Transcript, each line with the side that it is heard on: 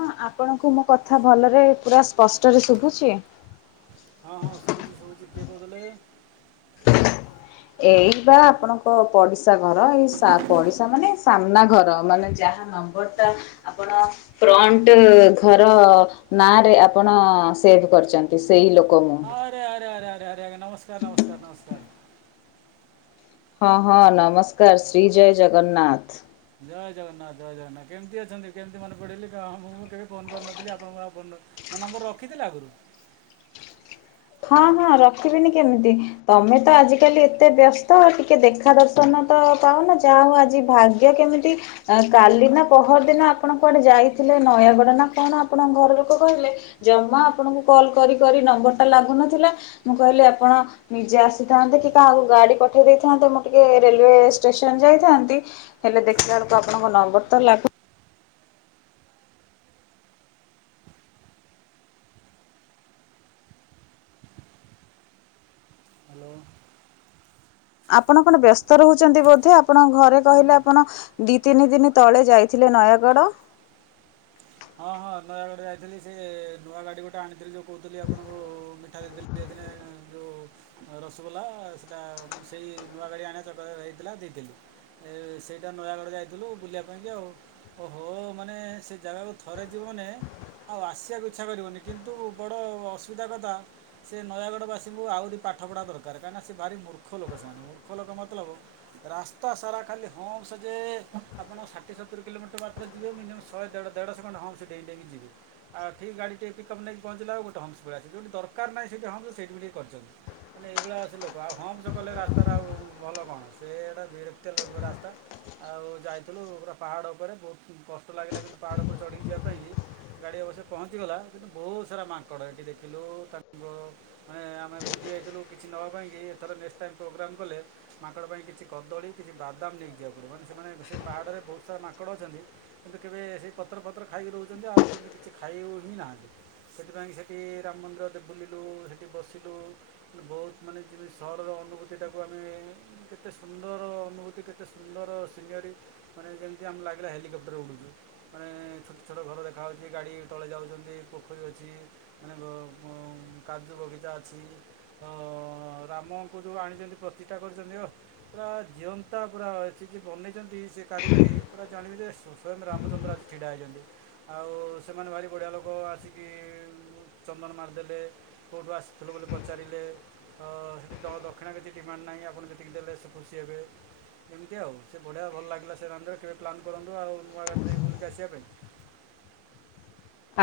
left: ହଁ ଆପଣଙ୍କୁ ମୋ କଥା ଭଲରେ ପୁରା ସ୍ପଷ୍ଟରେ ଶୁଭୁଛି?
right: ହଁ ହଁ ଶୁଭୁଛି ଶୁଭୁଛି କିଏ କହୁଥିଲେ?
left: [inaudible] ଏଇ ପା ଆପଣଙ୍କ ପଡିଶା ଘର ଏଇ ପଡିଶା ମାନେ, ସାମ୍ନା ଘର ମାନେ ଯାହା ନମ୍ବରଟା ଆପଣ ଫ୍ରଣ୍ଟ ଘର ନାଁରେ ଆପଣ ସେଭ୍ କରିଚନ୍ତି। ସେଇ ଲୋକ ମୁଁ।
right: ଆରେ ଆରେ ଆରେ ଆରେ ଆରେ ନମସ୍କାର ନମସ୍କାର ନମସ୍କାର।
left: ହଁ- ହଁ ନମସ୍କାର ଶ୍ରୀ ଜୟ ଜଗନ୍ନାଥ।
right: ଜୟ ଜଗନ୍ନାଥ ଜୟ ଜଗନ୍ନାଥ କେମିତି ଅଛନ୍ତି, କେମିତି ମନେ ପଡିଗଲି? ମୁଁ କେବେ ଫୋନ କରିନଥିଲି, ଆପଣଙ୍କୁ ଆଉ ଫୋ ମୋ ନମ୍ବର ରଖିଥିଲେ ଆଗରୁ
left: ହଁ- ହଁ ରଖିବିନି କେମିତି, ତମେ ତ ଆଜିକାଲି ଏତେ ବ୍ୟସ୍ତ ଟିକେ ଦେଖା ଦର୍ଶ ଦର୍ଶନ ପାଉନୁ ଯାହା ହଉ ଆଜି ଭାଗ୍ୟ କେମିତି କାଲି ନା ପହର ଦିନ ଆପଣ କୁଆଡେ ଯାଇଥିଲେ, ନୟାଗଡ଼ ନା କଣ? ଆପଣଙ୍କ ଘର ଲୋକ କହିଲେ ଜମା ଆପଣଙ୍କୁ କଲ୍ କରି କରି ନମ୍ବର ଟା ଲାଗୁନଥିଲା, ମୁଁ କହିଲି ଆପଣ ନିଜେ ଆସିଥାନ୍ତେ କି କାହାକୁ ଗାଡି ପଠେଇ ଦେଇଥାନ୍ତେ, ମୁଁ ଟିକେ ରେଲୱେ ଷ୍ଟେସନ ଯାଇଥାନ୍ତି। ହେଲେ ଦେଖିଲା ବେଳକୁ ଆପଣଙ୍କ ନମ୍ବର ତ ଲାଗୁ
right: ହ୍ୟାଲୋ।
left: ଆପଣ କଣ ବ୍ୟସ୍ତ ରହୁଛନ୍ତି ବୋଧେ, ଆପଣଙ୍କ ଘରେ କହିଲେ ଆପଣ ଦି ତିନି ଦିନ ତଳେ ଯାଇଥିଲେ ନୟାଗଡ଼।
right: ହଁ- ହଁ ନୟାଗଡ଼ ଯାଇଥିଲି ସେ ନୂଆ ଗାଡି ଗୋଟେ ଆଣିଥିଲି, ଯୋଉ କହୁଥିଲି ଆପଣଙ୍କୁ ମିଠା ଦେଇଥିଲି। ଦେଇଥିଲି ଯୋଉ ରସଗୋଲା ସେଇଟା ସେଇ ନୂଆ ଗାଡି ଆଣିବା ଚକରରେ ହେଇଥିଲା ଦେଇଥିଲି। ଏ ସେଇଟା ନୟାଗଡ଼ ଯାଇଥିଲୁ ବୁଲିବା ପାଇଁକି ଆଉ, ଓ ହୋ ମାନେ ସେ ଜାଗାକୁ ଥରେ ଯିବୁ ମାନେ ଆଉ ଆସିବାକୁ ଇଚ୍ଛା କରିବନି, କିନ୍ତୁ ବଡ଼ ଅସୁବିଧା କଥା ସେ ନୟାଗଡ଼ବାସୀଙ୍କୁ ଆହୁରି ପାଠ ପଢ଼ା ଦରକାର, କାହିଁକିନା ସେ ଭାରି ମୂର୍ଖ ଲୋକ ସେମାନେ। ମୂର୍ଖ ଲୋକ ମତଲବ ରାସ୍ତା ସାରା ଖାଲି ହମ୍ଫସ ଯେ, ଆପଣ ଷାଠିଏ ସତୁରି କିଲୋମିଟର ମାତ୍ର ଯିବେ ମିନିଅମ ଶହେ ଦେଢ ଦେଢ଼ଶ ଖଣ୍ଡେ ହମ୍ଫସ ଡେଇଁ ଡେଇଁ ଯିବେ। ଆଉ ଠିକ ଗାଡ଼ିିଟେ ପିକ୍ଅପ୍ ନେଇକି ପହଞ୍ଚିଲା ଆଉ ଗୋଟେ ହମ୍ଫସ ପଳେଇଆସେ, ଯୋଉଠି ଦରକାର ନାହିଁ ସେଇିଠି ହମ୍ଫସ ସେଇଠି କରିଛନ୍ତି। ମାନେ ଏଇଭଳିଆ ଆ ସେ ଲୋକ ଆଉ ହମ୍ପସ କଲେ ରାସ୍ତାଟା ଆଉ ଭଲ କଣ, ସେଟା ବିରକ୍ତ ଲୋ ରାସ୍ତା। ଆଉ ଯାଇଥିଲୁ ପୁରା ପାହାଡ଼ ଉପରେ ବହୁତ କଷ୍ଟ ଲାଗିଲା, କିନ୍ତୁ ପାହାଡ଼ ଉପରେ ଚଢିକି ଯିବା ପାଇଁକି ଗାଡି ଅବଶ୍ୟ ପହଞ୍ଚିଗଲା, କିନ୍ତୁ ବହୁତ ସାରା ମାଙ୍କଡ ଏଠି ଦେଖିଲୁ। ତାଙ୍କ ଆମେ ଭୁଲି ଯାଇଥିଲୁ କିଛି ନେବା ପାଇଁକି, ଏଥର ନେକ୍ସଟ ଟାଇମ୍ ପ୍ରୋଗ୍ରାମ କଲେ ମାଙ୍କଡ଼ ପାଇଁ କିଛି କଦଳୀ, କିଛି ବାଦାମ ନେଇକି ଯିବାକୁ ପଡିବ। ମାନେ ସେମାନେ ସେ ପାହାଡରେ ବହୁତ ସାରା ମାଙ୍କଡ଼ ଅଛନ୍ତି। କିନ୍ତୁ କେବେ ସେ ପତ୍ର ଫତ୍ର ଖାଇକି ରହୁଛନ୍ତି, ଆଉ କିଛି ଖାଇ ହିଁ ନାହାନ୍ତି। ସେଥିପାଇଁ ସେଠି ରାମ ମନ୍ଦିରରେ ବୁଲିଲୁ, ସେଠି ବସିଲୁ ବହୁତ ମାନେ ଯେମିତି ସହରର ଅନୁଭୂତିଟାକୁ ଆମେ କେତେ ସୁନ୍ଦର ଅନୁଭୂତି, କେତେ ସୁନ୍ଦର ସିନେରୀ ମାନେ ଯେମିତି ଆମକୁ ଲାଗିଲା ହେଲିକପ୍ଟରରେ ଉଡ଼ୁଛୁ। ମାନେ ଛୋଟ ଛୋଟ ଘର ଦେଖାହେଉଛି, ଗାଡ଼ି ତଳେ ଯାଉଛନ୍ତି। ପୋଖରୀ ଅଛି ମାନେ ବ କାଜୁ ବଗିଚା ଅଛି। ତ ରାମଙ୍କୁ ଯୋଉ ଆଣିଚନ୍ତି ପ୍ରତିଷ୍ଠା କରିଛନ୍ତି, ଓ। ପୁରା ଜିଅନ୍ତା ପୁରା ସିଏ ଯିଏ ବନେଇଛନ୍ତି, ସେ କାରିଗରି ପୁରା ଜାଣିବି ଯେ ସ୍ଵୟଂ ରାମଚନ୍ଦ୍ର ଆସି ଛିଡ଼ା ହେଇଛନ୍ତି, ଆଉ ସେମାନେ ଭାରି ବଢ଼ିଆ ଲୋକ ଆସିକି ଚନ୍ଦନ ମାରିଦେଲେ, କୋଉଠୁ ଆସିଥିଲୁ ବୋଲି ପଚାରିଲେ। ତ ସେଠି ତମ ଦକ୍ଷିଣା କିଛି ଡିମାଣ୍ଡ ନାହିଁ, ଆପଣ ଯେତିକି ଦେଲେ ସେ ଖୁସି ହେବେ। ଏମିତି ଆଉ ସେ ବଢ଼ିଆ ଭଲ ଲାଗିଲା। ସେ ରାଉଣ୍ଡ ରେ କେବେ ପ୍ଲାନ୍ କରନ୍ତୁ, ଆଉ ନୂଆ ଗାଡ଼ି ଯାଇ ବୁଲିକି ଆସିଆ ପାଇଁ।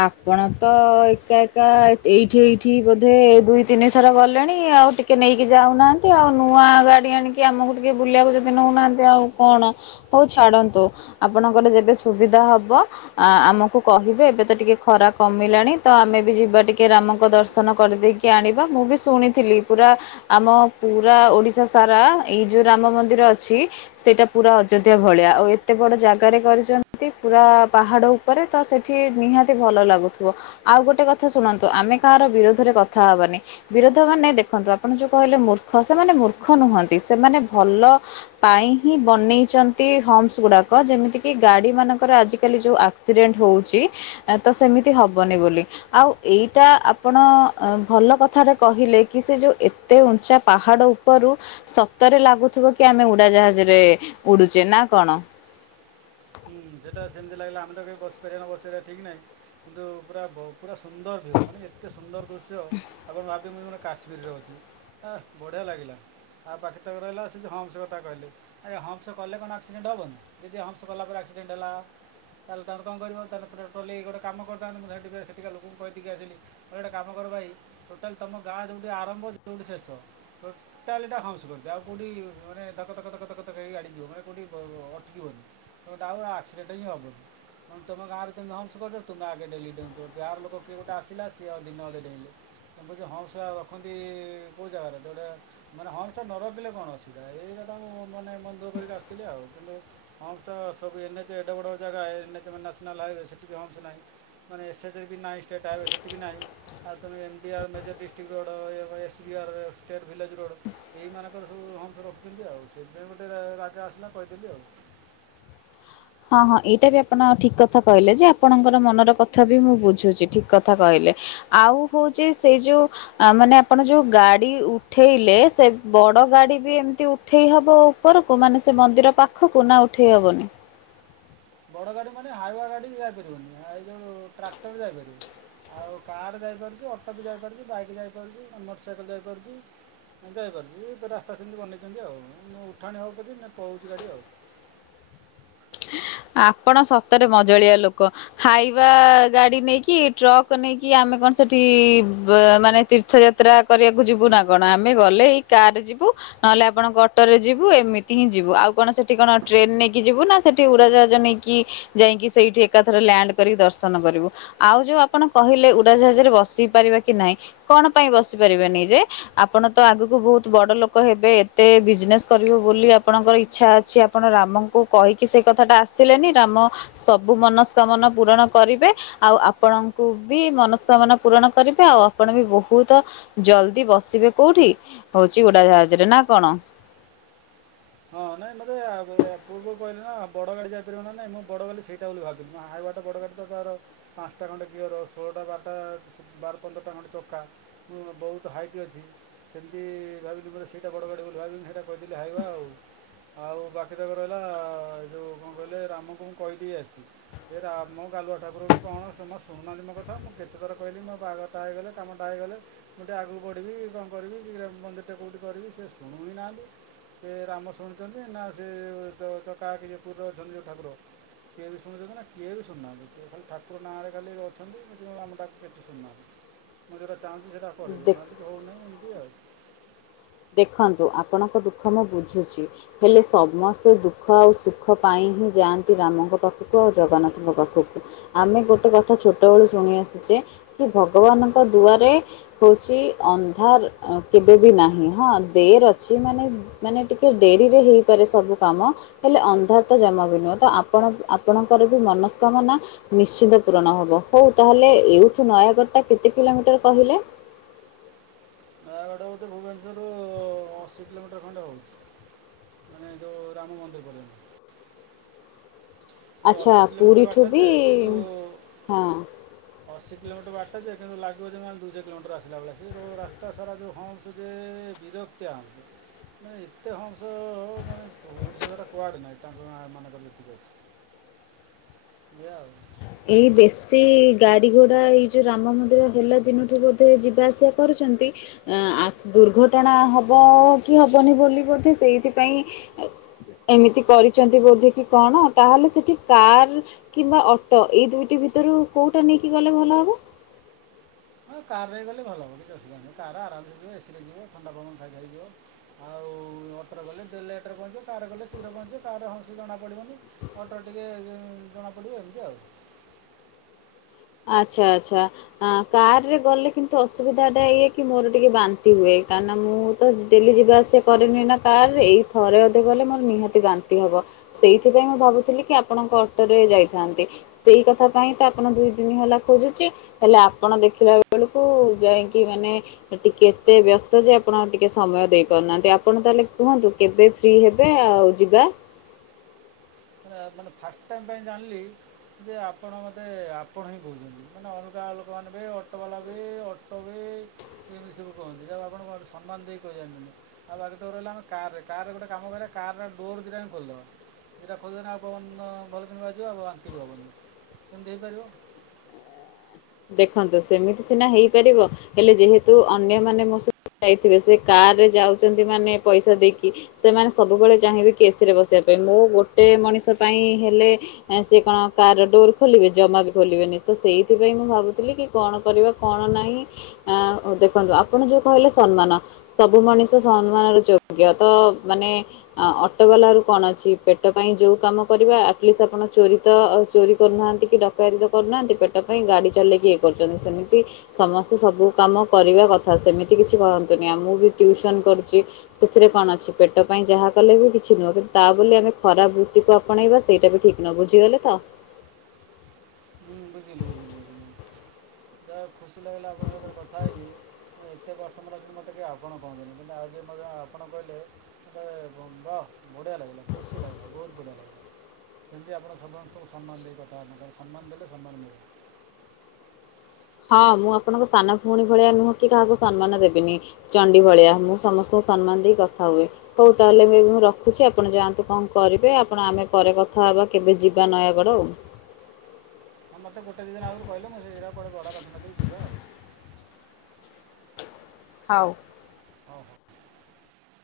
left: ଆପଣ ତ ଏକା ଏକା ଏଇଠି ଏଇଠି ବୋଧେ ଦୁଇ ତିନି ଥର ଗଲେଣି, ଆଉ ଟି ଟିକେ ନେଇକି ଯାଉନାହାଁନ୍ତି, ଆଉ ନୂଆ ଗାଡ଼ି ଆଣିକି ଆମକୁ ଟିକେ ବୁଲିବାକୁ ଯଦି ନଉନାହାଁନ୍ତି ଆଉ କଣ? ହଉ ଛାଡ଼ନ୍ତୁ ଆପଣଙ୍କର ଯେବେ ସୁବିଧା ହବ ଆମକୁ କହିବେ। ଏବେ ଟିକେ ଖରା କମିଲାଣି, ତ ଆମେ ବି ଯିବା ଟିକେ ରାମଙ୍କ ଦର୍ଶନ କରିଦେଇକି ଆଣିବା। ମୁଁ ବି ଶୁଣିି ଥିଲି ପୁରା ଆମ ପୁରା ଓଡ଼ିଶା ସାରା, ଏଇ ଯୋଉ ରାମ ମନ୍ଦିର ଅଛି ସେଇଟା ପୁରା ଅଯୋଧ୍ୟା ଭଳିଆ ଆଉ ଏତେ ବଡ ଜାଗାରେ କରିଛନ୍ତି ପୁରା ପାହାଡ ପରେ ତ ସେଠି ନିହାତି ଭଲ ଲାଗୁଥିବ ଆଉ ଗୋଟେ କଥା ଶୁଣନ୍ତୁ ଆମେ କାହାର ବିରୋଧରେ କଥା ହବାନି ବିରୋଧ ମାନେ ଦେଖନ୍ତୁ ଆପଣ ଯୋଉ କହିଲେ ମୂର୍ଖ ସେମାନେ ମୂର୍ଖ ନୁହନ୍ତି ସେମାନେ ଭଲ ପାଇଁ ହିଁ ବନେଇଛନ୍ତି ହୋମସ ଗୁଡାକ ଯେମିତି କି ଗାଡି ମାନଙ୍କର ଆଜିକାଲି ଯୋଉ ଆକ୍ସିଡେଣ୍ଟ ହଉଛି ତ ସେମିତି ହବନି ବୋଲି। ଆଉ ଏଇଟା ଆପଣ ଭଲ କଥାରେ କହିଲେ କି ସେ ଯୋଉ ଏତେ ଉଞ୍ଚା ପାହାଡ ଉପ ରୁ ସତରେ ଲାଗୁଥିବ କି ଆମେ ଉଡାଜାହାଜରେ ଉଡୁଛେ ନା କଣ?
right: ହୁଁ ସେଇଟା ସେମିତି ଲାଗିଲା ଆମେ ତ କେବେ ବସି ପାରିବା ନ ବସିବା ଠିକ୍ ନାହିଁ କିନ୍ତୁ ପୁରା ପୁରା ସୁନ୍ଦର ଭ୍ୟୁ ମାନେ ଏତେ ସୁନ୍ଦର ଦୃଶ୍ୟ ଆପଣ ଭାବି ମୁ ମାନେ କାଶ୍ମୀରରେ ଅଛି ହ ବଢ଼ିଆ ଲାଗିଲା। ଆଉ ପାଖି ତକ ରହିଲା ସେଦି ହୋମ୍ସ କଥା କହିଲ ଆରେ ହୋମ୍ସ କଲେ କଣ ଆକ୍ସିଡଣ୍ଟ ହେବନ ଯଦି ହ ସ କଲା ପରେ ଆକ୍ସିଡେଟ ହେଲା। ତାହେଲେ ତାହେ କଣ କରିବ ତାେ ପେଟ୍ରୋଲ ଗୋଟେ କାମ କରିଥାନ୍ତ ମୁଁ ସେଠି ସେଠିକା ଲୋକଙ୍କୁ କହିକି ଆସିଲି। ମ ଗୋଟେ କାମ କର ଭାଇ ଟୋଟାଲ ତମ ଗାଁ ଯୋଉଠି ଆରମ୍ଭ ଯୋଉଠି ଶେଷ। ତାହେଲେ ଏଇଟା ହମ୍ପସ କରିଦିଅ ଆଉ କୋଉଠି ମାନେ ଧକ ଧକ ଧକ ଧକ ଧକ ହେଇ ଗାଡ଼ିଯିବନି ମାନେ ଅଟକିଯିବନି। ଗୋଟ ଆଉ ଆକ୍ସିଡେଣ୍ଟ ହିଁ ହବ। ହଁ ତମେ ଗାଁରେ ଯେମ ହମ୍ପସ କରିଚ ତମେ ଆଗେ ଡେଲି ଡେଉଁଚ ବାହାର ଲୋକ କିଏ ଗୋଟେ ଆସିଲା ସି ଏ ଦିନେ ଅଧେ ଡେଇଁଲା। ହମ୍ପସ ଟା ରଖନ୍ତି କେଉଁ ଜାଗାରେ ଯେଉଁଟା ମାନେ ହଁ ସ ନରଖିଲେ କଣ ଅଛିା ଏଇଟା ତାଙ୍କୁଁ ମାନେ ମନ୍ଦ ଦର କରିକି ଆସିଥିଲି ଆଉ କିନ୍ତୁ ତ ସବୁ ଏନ୍ଚ ଏଡ଼ ବଡ଼ ଜାଗା ଏ ନ୍ୟସନାଲ୍ ହାଇୱେ ସେଠି ହମ୍ସ ନାହିଁ। ମାନେ ଏଏଚ୍ ବି ନାହିଁ ଷ୍ଟେଟ୍ ହାଇୱବେ ସେଠି ବି ନାହିଁ। ଆଉ ତମ ଏଡିଆର ମେଜର ଡିଷ୍ଟ୍ରିକ୍ଟ ରଡ ଏଆରଷ୍ଟେ ଭିଲଜ ରୋଡ। ଏଇ ମାନଙ୍କର ସବୁ ହୋମ ରଖିଛନ୍ତି ଆଉ ସେଇଥିପାଇଁ ଗୋଟେ ରାଗରେ ଆସିଲା କହିଥିଲି ଆଉ
left: ହଁ ହଁ ଏଇଟା ବି ଆପଣ ଠିକ କଥା କହିଲେ ଯେ ଆପଣଙ୍କର ମନର କଥା ବି ମୁଁ ବୁଝୁଛି ଠିକ କଥା କହିଲେ। ଆଉ ହଉଛି ସେଇ ଯୋଉ ଆ ମାନେ ଆପଣ ଯୋଉ ଗାଡି ଉଠେଇଲେ ସେ ବଡ ଗାଡି ବି ଏମିତି ଉଠେଇ ହବ ଆଉ ଉପରକୁ ମାନେ ସେ ମନ୍ଦିର ପାଖକୁ ନା ଉଠେଇ ହେବନି?
right: ବଡ଼ ଗାଡି ମାନେ ହାଇୱା ଗାଡ଼ି ଯାଇପାରିବନି ଯଉ ଟ୍ରାକ୍ଟର ଯାଇପାରିବ। ଆଉ କାର୍ ଯାଇପାରୁଛି ଅଟୋ ବି ଯାଇପାରୁଛି ବାଇକ୍ ଯାଇପାରୁଛି ମୋଟରସାଇକେଲ ଯାଇପାରୁଛି। ହ ଯାଇପାରୁଛି ଏବେ ରାସ୍ତା ସେମିତି ବନେଇଛନ୍ତି ଆଉ ମୁ ଉଠାଣି ହଉ ପଛେ ପଳଉଛି ଗାଡ଼ି ଆଉ
left: ଆପଣ ସତରେ ମଜଳିଆ ଲୋକ। ହାଇବା ଗାଡି ନେଇକି ଟ୍ରକ୍ ନେଇକି ଆମେ କଣ ସେଠି ମାନେ ତୀର୍ଥଯାତ୍ର ଯାତ୍ରା କରିବାକୁ ଯିବୁ ନା କଣ ଆମେ ଗଲେ ଏଇ କାର ଯିବୁ। ନହେଲେ ଆପଣଙ୍କ ଅଟୋରେ ଯିବୁ ଏମିତି ହିଁ ଯିବୁ ଆଉ କଣ ସେଠି କଣ ଟ୍ରେନ ନେଇକି ଯିବୁ ନା ସେଠି ଉଡାଯା ନେଇକି ଯାଇକି ସେଇଠି ଏକାଥର ଲ୍ୟାଣ୍ଡ କରିକି ଦର୍ଶନ କରିବୁ। ଆଉ ଯୋଉ ଆପଣ କହିଲେ ଉଡାଜାହାଜରେ ବସି ପାରିବ କି ନହିଁ କଣ ପାଇଁ ବସି ପାରିବାନି ଯେ ଆପଣ ତ ଆଗକୁ ବହୁତ ବଡ ଲୋକ ହେବେ ଏତେ ବିଜନେସ୍ କରିବେ ବୋଲି ଆପଣଙ୍କର ଇଛା ଅଛି। ଆପଣ ରାମଙ୍କୁ କହିକି ସେ କଥାଟା ଆସିଲେନି ରାମ ସବୁ ମନସ୍କାମନା ପୂରଣ କରିବେ। ଆଉ ଆପଣଙ୍କୁ ବି ମନସ୍କାମନା ପୂରଣ କରିବେ ଆଉ ଆପଣ ବି ବହୁତ ଜଲଦି ବସିବେ କୋଉଠି ହଉଛି ଉଡାଜାହାଜରେ ନା କଣ?
right: ହଁ ନାଇଁ ମୋତେ ପୂର୍ବରୁ କହିଲି ନା ବଡ ଗାଡି ଯାଇପାରିବ ନା ନାଇଁ ମୁଁ ବଡ ଗାଲି ସେଇଟା ବୋଲି ଭାବିଲି ନା ହାଇୱା ଟା ବଡ ଗାଡି ଟା ତାର ପାଞ୍ଚଟା ଖଣ୍ଡେ ଗିଅର ଷୋଳଟା ବାରଟା ବାର ପନ୍ଦରଟା ଖଣ୍ଡେ ଚକା ବହୁତ ହାଇଟ ଅଛି। ସେମିତି ଭାବିନି ପୁର ସେଇଟା ବଡ଼ ଗାଡ଼ି ବୋଲି ଭାବିଲିନି ସେଇଟା କହିଦେଲି ହାଇବା ଆ ଆଉ ବାକି ତାକ ରହିଲା ଏ ଯୋଉ କଣ କହିଲେ ରାମଙ୍କୁ ମୁଁ କହିଦେଇ ଆସିଛି। ଏ ରାମ ଗାଲୁଆ ଠାକୁର ବି କଣ ଜମା ଶୁଣୁନାହାନ୍ତି ମୋ କଥା ମୁଁ କେତେ ଥର କହିଲି ମୋ ବାହାଘର ହେଇଗଲେ କାମ ଟା ହୋଇଗଲେ ମୁଁ ଟିକେ ଆଗକୁ ବଢ଼ିବି କଣ କରିବି ମନ୍ଦିରଟା କେଉଠି କରିବି ସେ ଶୁଣୁ ବିି ନାହାନ୍ତି ସେ ରାମ ଶୁଣୁଛନ୍ତି ନା ସେ ଚକାଆଖି ଯେ ପୁରୀ ରେ ଅଛନ୍ତି ଯୋଉ ଠାକୁର। ସିଏ ବି ଶୁଛନ୍ତି ନା କିଏ ବି ଶୁନାହାନ୍ତି କି ଖାଲି ଠାକୁର ନାଁରେ ଖାଲି ଅଛନ୍ତି ଆମଟାକୁ କେତେ ଶୁନାହାନ୍ତି। ମୁଁ ଯଉଟା ଚାହୁଁଛି ସେଇଟା କରିଦଉନାହାନ୍ତି ହଉନାହିଁ ଏମିତି ଆଉ।
left: ଦେଖନ୍ତୁ ଆପଣଙ୍କ ଦୁଃଖ ମୁଁ ବୁଝୁଛି? ହେଲେ ସମସ୍ତେ ଦୁଃଖ ଆଉ ସୁଖ ପାଇଁ ହିଁ ଯାଆନ୍ତି ରାମଙ୍କ ପାଖକୁ ଆଉ ଜଗନ୍ନାଥଙ୍କ ପାଖକୁ। ଆମେ ଗୋଟେ କଥା ଛୋଟବେଳୁ ଶୁଣି ଆସିଛେ କି ଭଗବାନଙ୍କ ଦୁଆରେ ହଉଛି ଅନ୍ଧାର କେବେ ବି ନାହିଁ। ହଁ ଦେଡେର୍ ଅଛି ମାନେ ମାନେ ଟିକେ ଡେରିରେ ହେଇପାରେ ସବୁ କାମ। ହେଲେ ଅନ୍ଧାର ତ ଜମା ବି ନୁହେଁ ତ ଆପଣ ଆପଣଙ୍କର ବି ମନସ୍କାମନା ନିଶ୍ଚିନ୍ତ ପୂରଣ ହବ ହଉ ତାହେଲେ ଏଇଠୁ ନୟାଗଡ଼ ଟା କେତେ କିଲୋମିଟର କହିଲେ?
right: ନୟାଗଡ଼ ହେଉତେ ଭୁବନେଶ୍ୱରରୁ ଅଶୀ କିଲୋମିଟର ଖଣ୍ଡେ ହେଉନି। ମାନେ ଯେଉଁ ରାମ ମନ୍ଦିର ପର୍ଯ୍ୟନ୍ତ। କିନ୍ତୁ
left: ଆଚ୍ଛା
right: ଅଶୀ କିଲୋମିଟର
left: ପୁରୀଠୁ
right: ବାଟା
left: ବି
right: ଯେ କିନ୍ତୁ
left: ହଁ
right: ଅଶୀ କିଲୋମିଟର ବାଟ ଯେ କିନ୍ତୁ ଲାଗିବ ଯେେ ଦୁଇଶହ କିଲୋମିଟର ଆସିଲାେଳେ ସେଉ ରାସ୍ ସାରା ଯଉ ହୁ ଯେ ବିରକ୍ତି ଆଉକୁ। ମାନେ ଏତେ ହଂସ ମାନେ ଓଡ଼ିଶା ଦାରା କୁଆଡ଼େ ନାହିଁ ତାଙ୍କ ମାନଙ୍କର ଯେତିକି ଅଛି। ବଉ।
left: ଏଇ ବେଶୀ ଗାଡ଼ି ଘୋଡ଼ା ଏଇ ଯେଉଁ ରାମ ମନ୍ଦିର ହେଲା ଦିନଠୁ ବୋଧେ ଯିବା ଆସିବା କରୁଛନ୍ତି। ଅ ଦୁର୍ଘଟଣା ହବ କି ହବନି ବୋଲି ବୋଧେ ସେଇଥିପାଇଁ ଏମିତି କରିଛନ୍ତି ବୋଧେ କି କଣ ତାହେଲେ ସେଠି କାର କିମ୍ବା ଅଟ ତ ଏଇ ଦୁଇଟି ଭିତରୁ କେଉଁଟା ନେଇକି ଗଲେ ଭଲ ହେବ।
right: ହଁ କାରରେ ହେଇ ଗଲେ ଭଲ ହବ କିଛି ଅୁବିଧା ନାହି କ ଆରାମେ ଯିବ ଏସି ଲାଗିଯିବ ଥଣ୍ଡା ପବନ ଖାଇକ ହେଇଯିବ। ଆଉ ଅଟୋର ଗଲେ ଲେଟ୍ରେ ପହଞ୍ଚିବ କାର ଗଲେ ଶୀଘ୍ର ପହଞ୍ଚିବ କାର ହଣ ସୁବଧା ଜଣାପଡ଼ିବନି। ଅଟୋ ଟିକେ ଜଣା ପଡିବ ଏମ କି ଆଉ।
left: ଆଚ୍ଛା ଆଚଛା। କାର ରେ ଗଲେ କିନ୍ତୁ ଅସୁବିଧା ଟା ଇଏ କି ମୋର ଟିକେ ବାନ୍ତି ହୁଏ କାର ମୁଁ ତ ଡେଲି ଯିବା ଆସ କରିରେନି ନା କାର୍ ଏଇ ଥରେ ଅଧେ ଗଲେ ମୋର ନିହାତି ବାନ୍ତି ହବ। ସେଇଥିପାଇଁ ମୁଁ ଭାବୁଥିଲି କି ଆପଣଙ୍କ ଅଟୋରେ ଯାଇଥାନ୍ତି ସେଇ କଥା ପାଇଁ ତ ଆପଣ ଦୁଇ ଦିନ ହେଲା ଖୋଜୁଛି ହେଲେ ଆପଣ ଦେଖିଲା ବେଳକୁ ଯାଇକି ମାନେ ଟିକେ ଏତେ ବ୍ୟସ୍ତ ଯେ ଆପଣ ଟିକେ ସମୟ ଦେଇପାରୁନାହାନ୍ତି ଆପଣ ତାହେଲେ କୁହନ୍ତୁ? କେବେ ଫ୍ରି ହେବେ ଆଉ ଯିବା।
right: ମ ମାନେ ଫାଷ୍ଟ ଟାଇମ୍ ପାଇଁ ଜାଣିଲି ଯେ ଆପଣ ମୋତେ ଆପଣ ହିଁ କହୁଛନ୍ତି ମାନେ ଅଲଗା ଲୋକମାନେ ବି ଅଟୋ ବାଲା ବି ବି ଏମିତି ସବୁ କୁନ୍ତି ଯାହା ଆପଣ ସମ୍ମାନ ଦେଇ କହିଦନ୍ତିନି। ଆଉ ବାକି ତୋ ରହିଲ ଆମ କାର କାରରେ ଗୋଟେ କାମ କରିବା କାର ଡୋର ଦଟାେ ଖୋଲିଦବା। ଏଇଟା ଖୋୋଲିଦେ ଆଉ ପବନ ଭଲ କିଣ ବାିବ ଆଉ ଆନ୍ତିିକ ହେବନି କେମିତି ହେଇପାରିବ।
left: ଦେଖନ୍ତୁ ସେମିତି ସିନା ହେଇପାରିବ ହେଲେ ଯେହେତୁ ଅନ୍ୟମାନୋନ ମୋ ସହିତ ଯାଇଥିବେ ସେ କାର ରେ ଯାଉଛନ୍ତି ମାନେ ପଇସା ଦେଇକି ସେମାନେ ସବୁବେଳେ ଚାହିଁବେ କି ଏସିରେ ବସିବା ପାଇଁ ମୋ ଗୋଟେ ମଣିଷ ପାଇଁ ହେଲେ ସେ କଣ କାର ଡୋର ଖୋଲିବେ ଜମା ବି ଖୋଲିବେନି ତ ସେଇଥିପାଇଁ ମୁଁ ଭାବି ଥିଲି କି କଣ କରିବା କଣ ନାହିଁ ଆ ଦେଖନ୍ତୁ ଆପଣ ଯୋଉ କହିଲେ ସମ୍ମାନ ସବୁ ମଣିଷ ସମ୍ମାନର ଯୋଗ୍ୟ ତ ମାନେ ଆ ଅଟୋ ବାଲା ରୁ କଣ ଅଛି ପେଟ ପାଇଁ ଯୋଉ କାମ କରିବା ଆଟଲିଷ୍ଟ ଆପଣ ଚୋରି ତ ଚୋରି କରୁନାହାନ୍ତି କି ଡକାୟତି ତ କରୁନାହାଁନ୍ତି ପେଟ ପାଇଁ ଗାଡ଼ି ଚଲେଇକି ଇଏ କରୁଛନ୍ତି ସେମିତି ସମସ୍ତେ ସବୁ କାମ କରିବା କଥା ସେମିତି କିଛି କରନ୍ତୁନି ଆ ମୁଁ ବି ଟଟିଉସନ କରୁଛି। ସେଥିରେ କଣ ଅଛି ପେଟ ପାଇଁ ଯାହା କଲେ ବି କିଛି ନୁହଁ କିନ୍ତୁ ତା ବୋଲି ଆମେ ଖରାପ ବୃତ୍ତିକୁ ଆପଣେଇବା ସେଇଟା ବି ଠିକ ନ ବୁଝିଗଲେ ତ।
right: ହୁଁ ବୁଝିଲ ବୁିଲ ବୁିଲ। ବହୁତ୍ ଖୁସି ଲାଗିଲା ଆପଣଙ୍କ ସାଙ୍ଗରେ କଥା ହେଇକି। ଏତେ କଷ୍ଟମର ଅଛନ୍ତି ମୋତେ କେହି ଆପଣ କହନ୍ତିନି କିନ୍ତୁ ଆଉ ଯୋଉ ଆପଣ କହିଲେ ବାଃ ଲାଗିଲା ଖୁସି ଲାଗିଲା ବହୁତ ବଢିଆ ଲାଗିଲା। ସେମିତି ଆପଣ ସମସ୍ତଙ୍କୁ ସମ୍ମାନ ଦେଇ କଥାବାର୍ତ୍ତା କର ସମ୍ମାନ ଦେଲେ ସମ୍ମାନ ମିଳିବ।
left: ହଁ ମୁଁ ଆପଣଙ୍କ ସାନ ଭଉଣୀ ଭଳିଆ ନୁହଁ କି କାହାକୁ ସମ୍ମାନ ଦେବିନି। ଚଣ୍ଡି ଭଳିଆ ମୁଁ ସମସ୍ତଙ୍କୁ ସମ୍ମାନ ଦେଇ କଥା ହୁଏ। ହଉ ତାହେଲେ ଏବେ ମୁଁ ରଖୁଛି ଆପଣ ଯାଆନ୍ତୁ କଣ କରିବେ ଆପଣ ଆମେ ପରେ କଥା ହେବା କେବେ ଯିବା ନୟାଗଡ଼ ଆଉ।
right: ହଁ ମତେ ଗୋଟେ ଦି ଦିନ ଆଗରୁ କହିଲେ ମୁଁ ସେଇରା କୁଆଡେ ଭଡା ରଖି ନଥିବି ଯିବା ଆଉ।
left: ହଉ।
right: ହଁ ହଁ।